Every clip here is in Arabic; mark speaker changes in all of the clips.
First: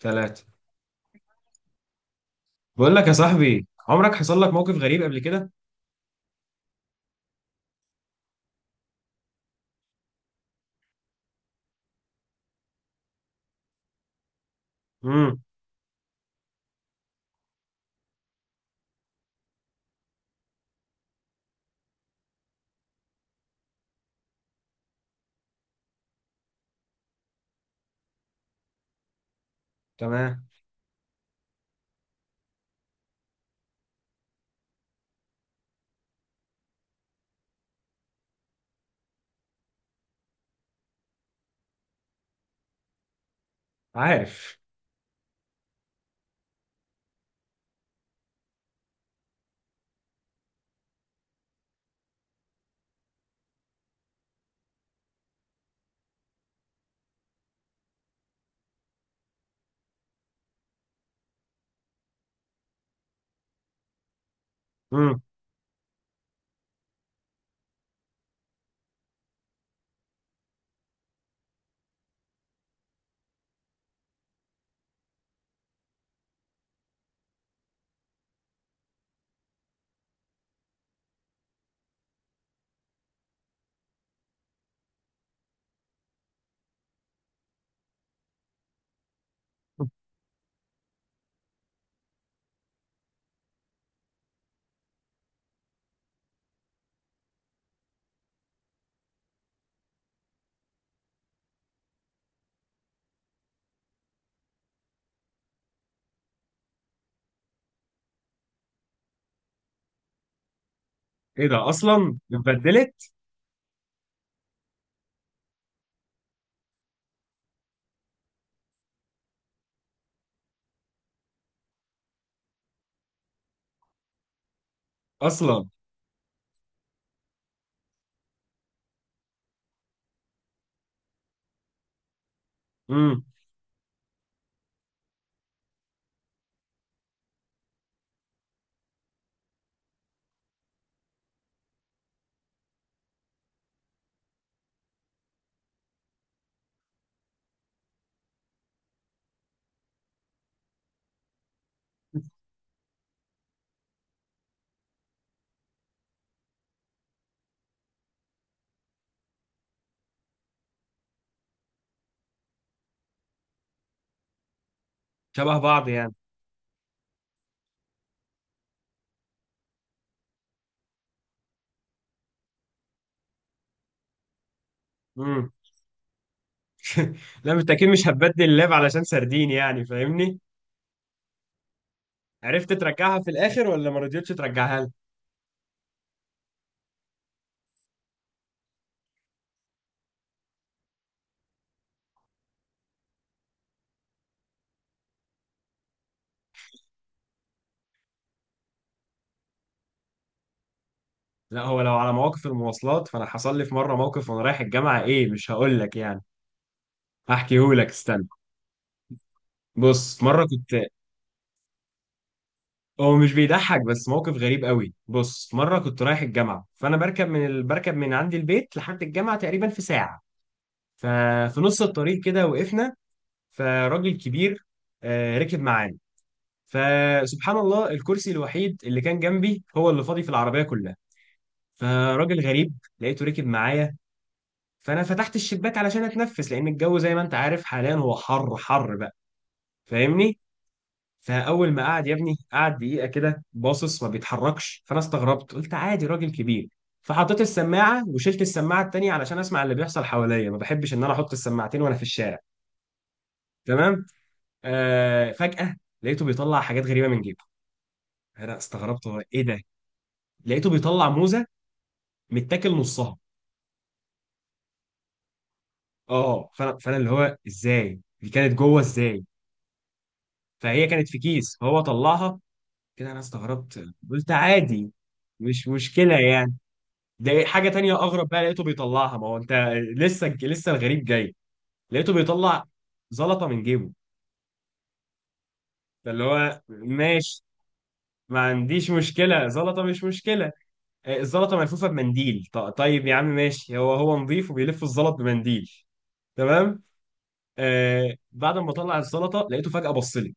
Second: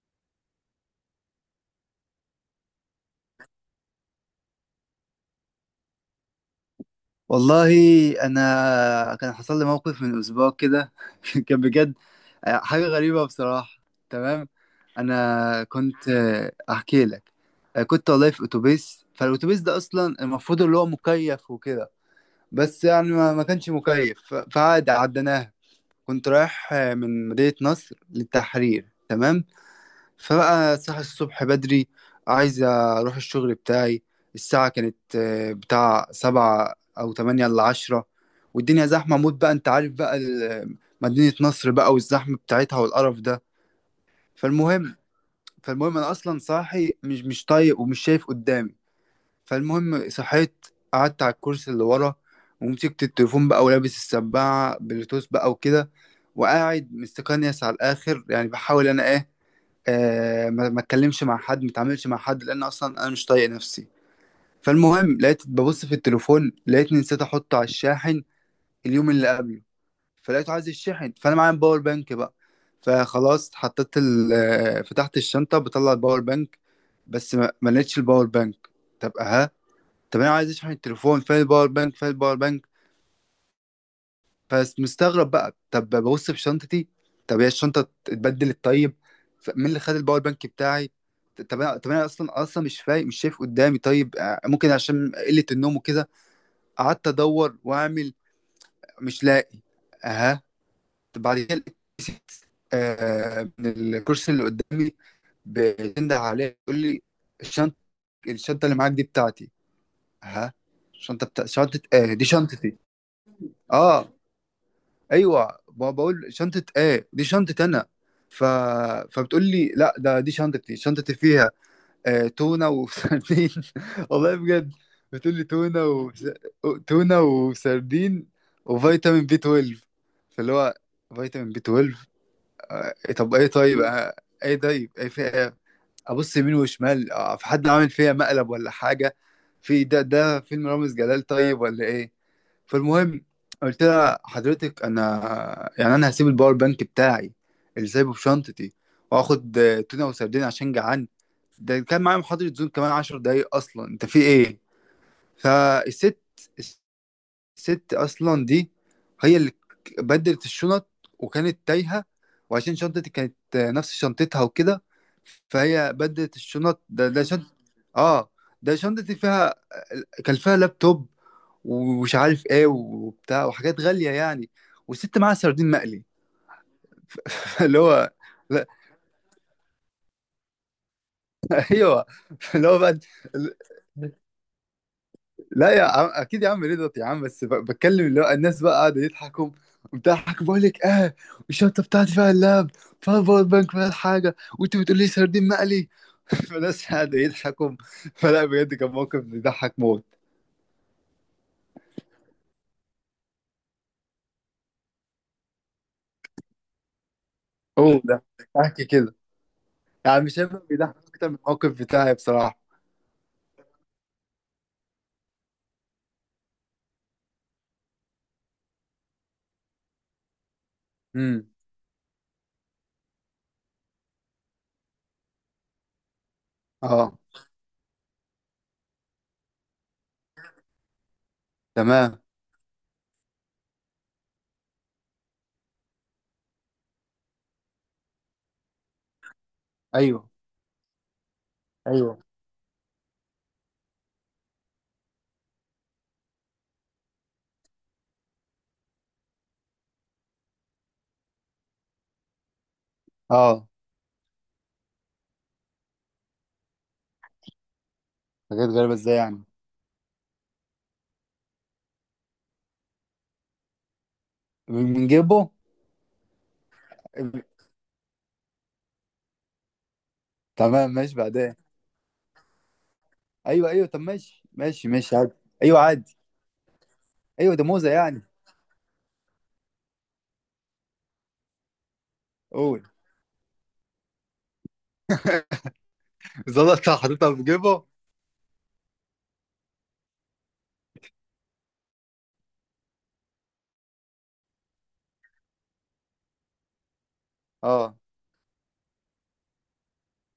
Speaker 1: ثلاثة. بقول لك يا صاحبي، عمرك حصل لك موقف غريب قبل كده؟
Speaker 2: والله، انا كان حصل لي موقف من اسبوع كده. كان بجد. حاجه غريبه بصراحه. تمام.
Speaker 1: امم.
Speaker 2: انا كنت احكي لك. كنت والله في اتوبيس. فالاتوبيس ده اصلا المفروض اللي هو مكيف وكده. بس يعني ما كانش مكيف. فعادي عديناها. كنت رايح من مدينه نصر للتحرير. تمام.
Speaker 1: تمام.
Speaker 2: فبقى صاحي الصبح بدري، عايز أروح الشغل بتاعي. الساعة كانت بتاع سبعة أو تمانية إلا عشرة. والدنيا زحمة موت بقى، أنت عارف بقى مدينة نصر بقى، والزحمة بتاعتها والقرف ده.
Speaker 1: عارف.
Speaker 2: فالمهم فالمهم، أنا أصلا صاحي، مش طايق ومش شايف قدامي. فالمهم صحيت، قعدت على الكرسي اللي ورا، ومسكت التليفون بقى، ولابس السماعة بلوتوث بقى وكده، وقاعد مستكنيس على الآخر، يعني بحاول أنا إيه، ما اتكلمش مع حد، ما اتعاملش مع حد، لان اصلا انا مش طايق نفسي. فالمهم
Speaker 1: امم.
Speaker 2: لقيت ببص في التليفون، لقيتني نسيت احطه على الشاحن اليوم اللي قبله. فلقيته عايز الشحن، فانا معايا باور بانك بقى. فخلاص حطيت ال آه، فتحت الشنطه بطلع الباور بانك. بس ما لقيتش الباور بانك. طب ها، طب انا عايز اشحن التليفون، فين الباور بانك، فين الباور بانك؟ فمستغرب بقى، طب ببص في شنطتي. طب هي الشنطه اتبدلت؟ طيب، مين اللي خد الباور بانك بتاعي؟ طب انا اصلا مش فايق، مش شايف قدامي. طيب ممكن عشان قله النوم وكده. قعدت ادور واعمل، مش لاقي. اها، طب بعد كده لقيت، من الكرسي اللي قدامي بتنده عليه، يقول لي: الشنطه، الشنطه اللي معاك دي بتاعتي. اها، شنطه؟ بتاع
Speaker 1: ايه ده؟
Speaker 2: شنطه،
Speaker 1: اصلا
Speaker 2: دي شنطتي.
Speaker 1: اتبدلت؟
Speaker 2: اه، ايوه، ما بقول شنطه؟ ايه دي شنطه انا. ف... فبتقول لي لا، ده دي شنطتي. شنطتي فيها تونه وسردين. والله بجد، بتقول لي
Speaker 1: اصلا.
Speaker 2: تونه و... تونه وسردين وفيتامين بي 12. فاللي هو فيتامين بي 12.
Speaker 1: امم.
Speaker 2: طب ايه؟ طيب ايه؟ طيب ايه في ايه؟ ابص يمين وشمال، في حد عامل فيها مقلب ولا حاجه؟ في ده فيلم رامز جلال طيب ولا ايه؟ فالمهم قلت لها: حضرتك انا، يعني انا هسيب الباور بانك بتاعي اللي سايبه في شنطتي، واخد تونه وسردين عشان جعان؟ ده كان معايا محاضرة زوم كمان عشر دقايق، اصلا انت في ايه؟ فالست الست اصلا دي هي اللي بدلت الشنط، وكانت تايهه، وعشان شنطتي كانت نفس شنطتها وكده.
Speaker 1: شبه بعض
Speaker 2: فهي
Speaker 1: يعني.
Speaker 2: بدلت الشنط. ده شنط، اه، ده شنطتي فيها، كان فيها لابتوب ومش عارف ايه وبتاع وحاجات غاليه يعني، والست معاها
Speaker 1: امم.
Speaker 2: سردين مقلي.
Speaker 1: لا، انت
Speaker 2: اللي
Speaker 1: اكيد مش
Speaker 2: هو
Speaker 1: هتبدل
Speaker 2: لا،
Speaker 1: اللاب علشان سردين، يعني فاهمني؟
Speaker 2: ايوه، اللي
Speaker 1: عرفت
Speaker 2: هو بقى
Speaker 1: ترجعها في الاخر ولا ما رضيتش ترجعها لي؟
Speaker 2: لا يا عم، اكيد يا عم رضا يا عم، بس بتكلم، اللي هو الناس بقى قاعده يضحكوا، بتضحك، بقول لك اه الشنطه بتاعتي فيها اللاب، فيها الباور بانك، فيها الحاجه، وانت بتقول لي سردين مقلي؟ فالناس قاعده يضحكوا. فلا بجد كان موقف بيضحك موت.
Speaker 1: لا، هو لو على مواقف المواصلات، فانا حصل لي في مره موقف وانا رايح الجامعه، ايه، مش هقول لك يعني. هحكيه لك،
Speaker 2: هو ده،
Speaker 1: استنى.
Speaker 2: احكي كده،
Speaker 1: بص
Speaker 2: يعني مش
Speaker 1: مره
Speaker 2: هيبقى
Speaker 1: كنت...
Speaker 2: بيضحك اكتر من الموقف بتاعي بصراحه.
Speaker 1: هو مش بيضحك بس موقف غريب قوي. بص، مره كنت رايح الجامعه، فانا بركب من عندي البيت لحد الجامعه تقريبا في ساعه.
Speaker 2: امم.
Speaker 1: ففي نص الطريق كده وقفنا، فراجل كبير ركب معانا.
Speaker 2: اه،
Speaker 1: فسبحان الله، الكرسي الوحيد اللي كان جنبي هو اللي فاضي في العربيه كلها.
Speaker 2: تمام.
Speaker 1: فراجل غريب لقيته ركب معايا. فانا فتحت الشباك علشان اتنفس، لان الجو زي ما انت عارف حاليا هو حر حر بقى،
Speaker 2: ايوه،
Speaker 1: فاهمني. فاول ما قعد يا
Speaker 2: ايوه،
Speaker 1: ابني، قعد دقيقه كده باصص ما بيتحركش، فانا استغربت قلت عادي راجل كبير. فحطيت السماعه وشلت السماعه التانيه علشان اسمع اللي بيحصل حواليا، ما بحبش ان انا احط السماعتين وانا في الشارع.
Speaker 2: اه.
Speaker 1: تمام. فجاه لقيته بيطلع حاجات غريبه من جيبه. انا
Speaker 2: حاجات غريبه
Speaker 1: استغربت،
Speaker 2: ازاي
Speaker 1: هو ايه
Speaker 2: يعني؟
Speaker 1: ده؟ لقيته بيطلع موزه متاكل نصها.
Speaker 2: من جيبه؟
Speaker 1: اه، فانا اللي هو ازاي، دي كانت جوه ازاي؟ فهي
Speaker 2: تمام،
Speaker 1: كانت
Speaker 2: ماشي،
Speaker 1: في
Speaker 2: بعدين.
Speaker 1: كيس فهو طلعها كده. انا
Speaker 2: ايوه،
Speaker 1: استغربت
Speaker 2: ايوه، طب
Speaker 1: قلت
Speaker 2: ماشي، ماشي،
Speaker 1: عادي،
Speaker 2: ماشي، عادي.
Speaker 1: مش
Speaker 2: ايوه عادي.
Speaker 1: مشكله يعني. ده
Speaker 2: ايوه، ده
Speaker 1: حاجة
Speaker 2: موزه
Speaker 1: تانية
Speaker 2: يعني.
Speaker 1: أغرب بقى، لقيته بيطلعها، ما هو أنت لسه لسه الغريب جاي. لقيته بيطلع
Speaker 2: قول.
Speaker 1: زلطة من جيبه. فاللي هو
Speaker 2: زلط حاططها في
Speaker 1: ماشي،
Speaker 2: جيبه؟
Speaker 1: ما عنديش مشكلة، زلطة مش مشكلة. الزلطة ملفوفة بمنديل، طيب يا عم ماشي، هو نظيف وبيلف الزلط بمنديل. تمام.
Speaker 2: اه.
Speaker 1: بعد ما طلع الزلطة لقيته فجأة بص لي.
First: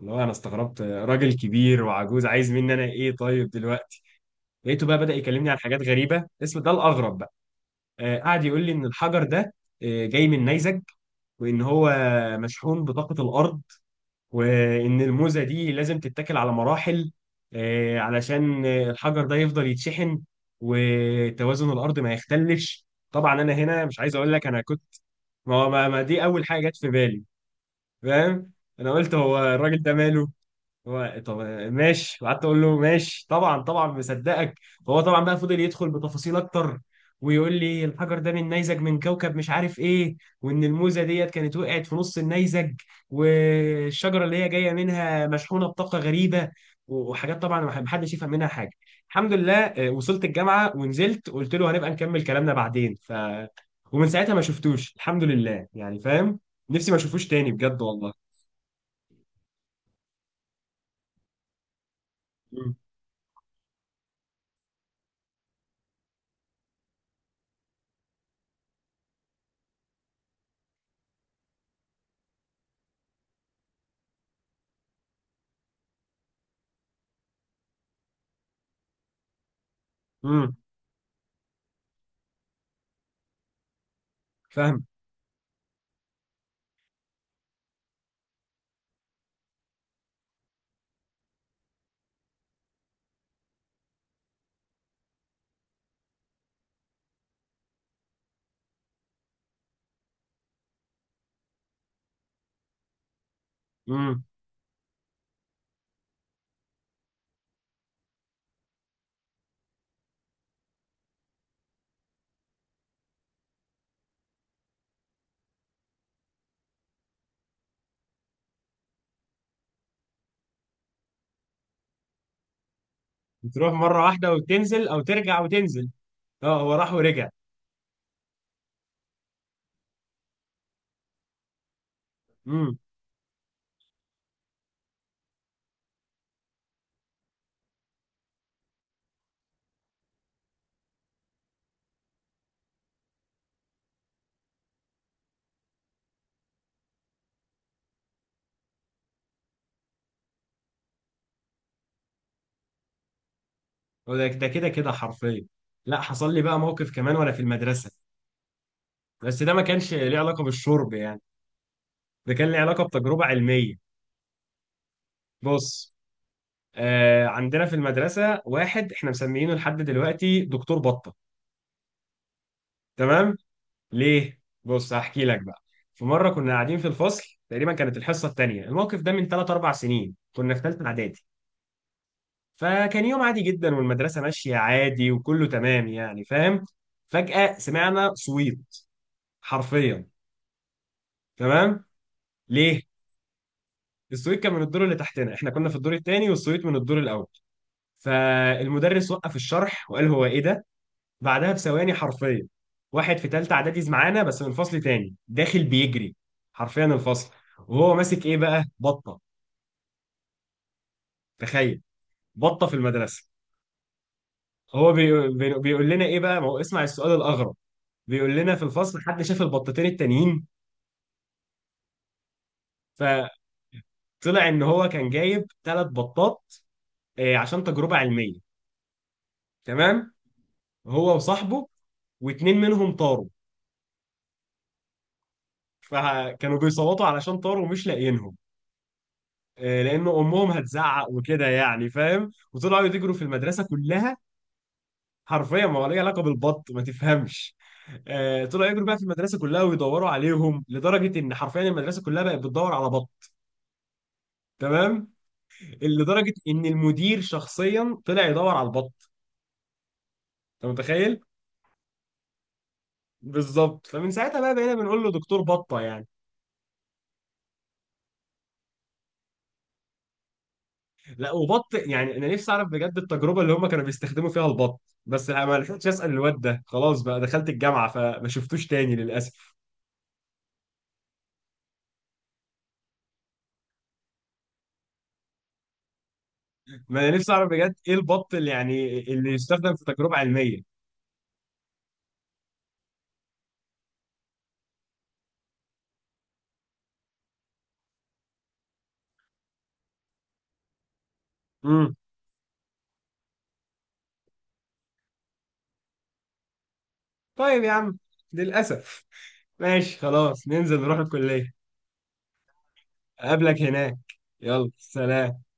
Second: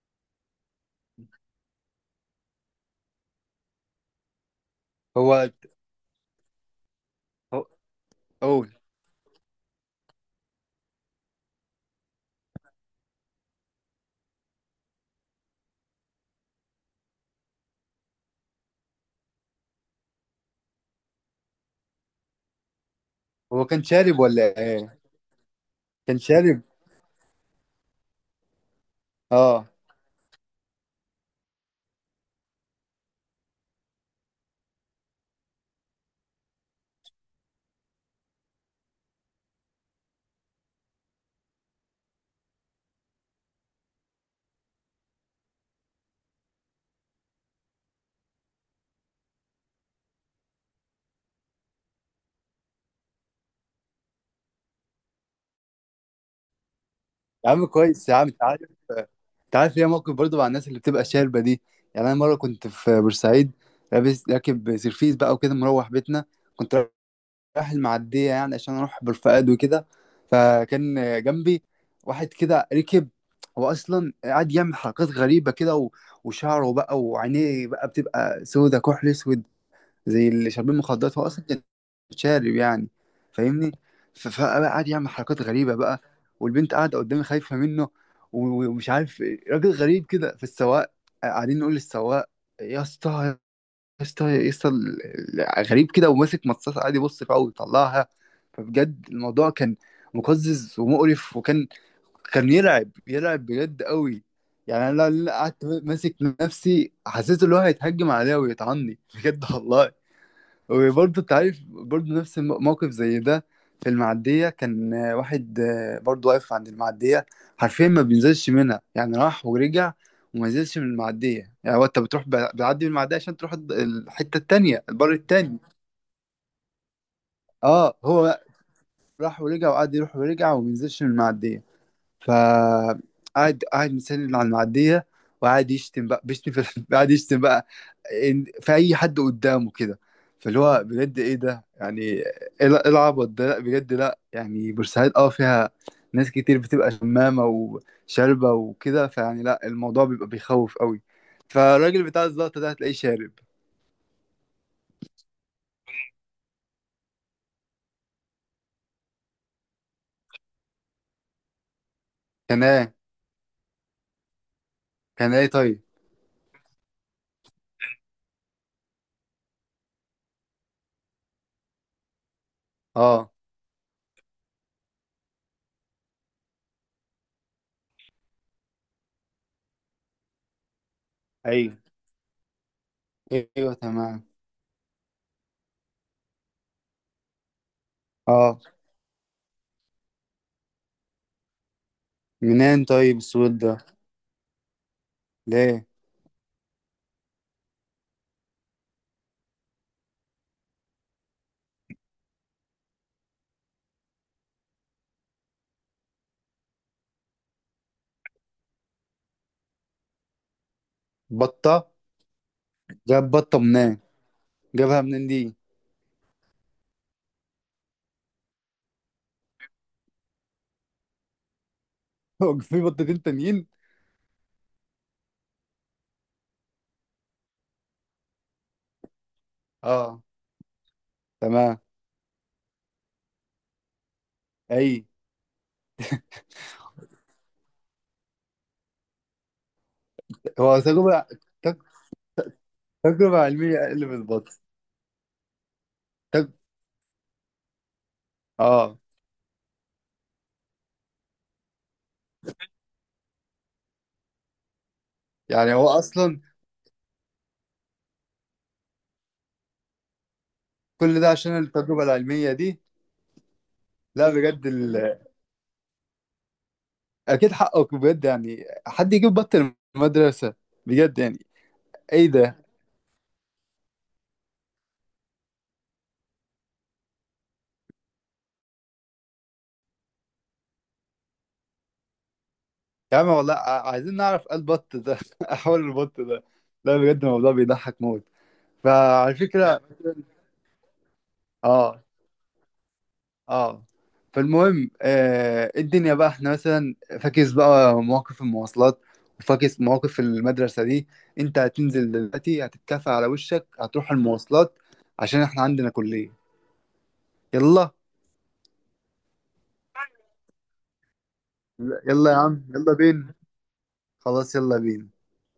Speaker 1: اللي هو أنا استغربت، راجل كبير وعجوز عايز مني أنا إيه طيب دلوقتي؟ لقيته بقى بدأ
Speaker 2: هو
Speaker 1: يكلمني عن حاجات غريبة، اسم ده الأغرب بقى.
Speaker 2: هو-
Speaker 1: قعد يقول لي
Speaker 2: قول.
Speaker 1: إن الحجر ده جاي من نيزك، وان هو مشحون بطاقة الارض، وان الموزة دي لازم تتاكل على مراحل علشان الحجر ده يفضل يتشحن وتوازن الارض ما يختلش. طبعا انا
Speaker 2: هو
Speaker 1: هنا
Speaker 2: كان
Speaker 1: مش عايز
Speaker 2: شارب
Speaker 1: اقول لك
Speaker 2: ولا
Speaker 1: انا كنت...
Speaker 2: ايه؟
Speaker 1: ما
Speaker 2: كان
Speaker 1: دي اول
Speaker 2: شارب؟
Speaker 1: حاجة جت في بالي، فاهم. انا قلت هو
Speaker 2: اه.
Speaker 1: الراجل ده ماله، هو طب ماشي، وقعدت اقول له ماشي طبعا طبعا مصدقك. فهو طبعا بقى فضل يدخل بتفاصيل اكتر، ويقول لي الحجر ده من نيزك من كوكب مش عارف ايه، وان الموزه ديت كانت وقعت في نص النيزك، والشجره اللي هي جايه منها مشحونه بطاقه غريبه، وحاجات طبعا محدش يفهم منها حاجه. الحمد لله، وصلت الجامعه ونزلت، قلت له هنبقى نكمل كلامنا بعدين، ف... ومن ساعتها ما شفتوش، الحمد لله يعني، فاهم. نفسي ما اشوفوش
Speaker 2: يا
Speaker 1: تاني
Speaker 2: عم
Speaker 1: بجد
Speaker 2: كويس
Speaker 1: والله.
Speaker 2: يا عم، انت عارف، انت عارف ليا موقف برضه مع الناس اللي بتبقى شاربه دي. يعني انا مره كنت في بورسعيد، لابس راكب سيرفيس بقى وكده، مروح بيتنا. كنت رايح المعدية، يعني عشان أروح بالفؤاد وكده. فكان جنبي واحد كده ركب، هو أصلا قاعد يعمل حركات غريبة كده، وشعره بقى وعينيه بقى بتبقى سودة كحل أسود، زي اللي
Speaker 1: امم.
Speaker 2: شاربين مخدرات. هو أصلا كان شارب يعني، فاهمني؟ فبقى
Speaker 1: فاهم.
Speaker 2: قاعد يعمل حركات غريبة بقى، والبنت قاعدة قدامي خايفة منه، ومش عارف إيه. راجل غريب كده. في السواق، قاعدين نقول للسواق: يا اسطى، يسطا يسطا، غريب كده، وماسك مصاصة قاعد يبص فيها ويطلعها. فبجد الموضوع كان مقزز ومقرف، وكان يرعب، يرعب بجد
Speaker 1: مم.
Speaker 2: قوي. يعني انا لو قعدت ماسك نفسي، حسيت ان هو هيتهجم عليا ويطعني بجد والله. وبرضه انت عارف، برضه نفس موقف زي ده. في المعدية كان واحد برضه واقف عند المعدية. حرفيا ما بينزلش منها، يعني راح ورجع وما نزلش من المعدية. يعني هو، انت بتروح، بتعدي من المعدية عشان تروح
Speaker 1: بتروح مرة واحدة
Speaker 2: الحتة التانية،
Speaker 1: وتنزل أو
Speaker 2: البر
Speaker 1: ترجع
Speaker 2: التاني.
Speaker 1: وتنزل؟ اه، هو راح ورجع.
Speaker 2: اه هو راح ورجع وقعد يروح ورجع وما نزلش من المعدية،
Speaker 1: امم.
Speaker 2: فقعد قاعد مستني على المعديه. وقعد يشتم بقى، بيشتم في قاعد يشتم بقى في اي حد قدامه كده. فاللي هو بجد ايه ده؟ يعني ايه إيه العبط ده؟ لا بجد، لا يعني، بورسعيد اه فيها ناس كتير بتبقى شمامه وشاربه وكده، فيعني لا الموضوع بيبقى بيخوف قوي. فالراجل بتاع الزلطه ده هتلاقيه شارب.
Speaker 1: هو ده كده كده حرفيا. لا، حصل لي بقى موقف كمان وأنا في المدرسة، بس ده ما كانش ليه علاقة بالشرب يعني، ده كان ليه
Speaker 2: كان
Speaker 1: علاقة
Speaker 2: ايه؟
Speaker 1: بتجربة علمية.
Speaker 2: كان ايه طيب؟
Speaker 1: بص، عندنا في المدرسة واحد احنا مسميينه لحد دلوقتي دكتور بطة.
Speaker 2: اه،
Speaker 1: تمام. ليه؟ بص هحكي لك بقى. في مرة كنا قاعدين في الفصل، تقريبا كانت الحصة التانية، الموقف ده من 3 4 سنين، كنا في ثالثة إعدادي.
Speaker 2: ايوه،
Speaker 1: فكان يوم عادي جدا،
Speaker 2: ايوه،
Speaker 1: والمدرسة
Speaker 2: تمام،
Speaker 1: ماشية عادي وكله تمام يعني، فاهم. فجأة سمعنا صويت
Speaker 2: اه.
Speaker 1: حرفيا. تمام. ليه؟
Speaker 2: منين طيب السود ده؟
Speaker 1: الصويت كان من الدور اللي تحتنا، احنا كنا في
Speaker 2: ليه؟
Speaker 1: الدور الثاني والصويت من الدور الأول. فالمدرس وقف الشرح وقال هو ايه ده؟ بعدها بثواني حرفيا، واحد في ثالثة إعدادي معانا بس من فصل تاني داخل بيجري حرفيا الفصل، وهو ماسك ايه بقى؟ بطة. تخيل،
Speaker 2: بطه؟
Speaker 1: بطة في المدرسة.
Speaker 2: جاب بطة منين؟
Speaker 1: هو
Speaker 2: جابها منين دي؟
Speaker 1: بيقول لنا ايه بقى؟ ما هو اسمع السؤال الأغرب. بيقول لنا في الفصل حد شاف البطتين التانيين؟
Speaker 2: هو في بطتين
Speaker 1: فطلع
Speaker 2: تانيين؟
Speaker 1: ان هو كان جايب ثلاث بطات عشان تجربة علمية. تمام.
Speaker 2: اه،
Speaker 1: هو وصاحبه،
Speaker 2: تمام.
Speaker 1: واتنين منهم طاروا،
Speaker 2: اي،
Speaker 1: فكانوا بيصوتوا علشان طاروا ومش لاقيينهم لان امهم
Speaker 2: هو
Speaker 1: هتزعق
Speaker 2: تجربة،
Speaker 1: وكده
Speaker 2: تج-
Speaker 1: يعني، فاهم، وطلعوا يجروا في
Speaker 2: تجربة
Speaker 1: المدرسة
Speaker 2: علمية اقل من
Speaker 1: كلها.
Speaker 2: البط؟
Speaker 1: حرفيا ما هو ليه علاقة
Speaker 2: تج...
Speaker 1: بالبط، ما تفهمش. طلعوا يجروا بقى
Speaker 2: اه.
Speaker 1: في المدرسة كلها ويدوروا عليهم لدرجة ان حرفيا المدرسة كلها بقت بتدور على بط. تمام.
Speaker 2: يعني هو
Speaker 1: لدرجة
Speaker 2: اصلا
Speaker 1: ان المدير شخصيا طلع يدور على البط، انت متخيل؟
Speaker 2: كل ده عشان التجربة العلمية دي؟
Speaker 1: بالظبط. فمن
Speaker 2: لا
Speaker 1: ساعتها بقى
Speaker 2: بجد
Speaker 1: بقينا بنقول له دكتور بطه يعني.
Speaker 2: اكيد حقك بجد، يعني حد يجيب بط المدرسة؟ بجد
Speaker 1: لا،
Speaker 2: يعني،
Speaker 1: وبط يعني، انا
Speaker 2: ايه
Speaker 1: نفسي
Speaker 2: ده؟
Speaker 1: اعرف بجد التجربه اللي هم كانوا بيستخدموا فيها البط، بس لا، ما لحقتش اسال الواد ده، خلاص بقى دخلت الجامعه فما شفتوش تاني للاسف.
Speaker 2: يا عم والله، عايزين نعرف ايه البط ده. احول البط ده. لا
Speaker 1: ما انا
Speaker 2: بجد
Speaker 1: نفسي اعرف
Speaker 2: الموضوع
Speaker 1: بجد ايه
Speaker 2: بيضحك موت.
Speaker 1: البط اللي يعني اللي
Speaker 2: فعلى
Speaker 1: يستخدم
Speaker 2: فكرة،
Speaker 1: في تجربه علميه.
Speaker 2: اه، اه، فالمهم الدنيا بقى احنا مثلا فاكس بقى مواقف المواصلات، وفاكس مواقف المدرسة دي. انت
Speaker 1: امم.
Speaker 2: هتنزل دلوقتي، هتتكافئ على وشك، هتروح المواصلات، عشان احنا عندنا كلية.
Speaker 1: طيب يا
Speaker 2: يلا،
Speaker 1: عم، للاسف ماشي خلاص، ننزل نروح الكليه.
Speaker 2: يلا يا عم، يلا بينا.
Speaker 1: اقابلك هناك.
Speaker 2: خلاص،
Speaker 1: يلا،
Speaker 2: يلا بينا.
Speaker 1: سلام.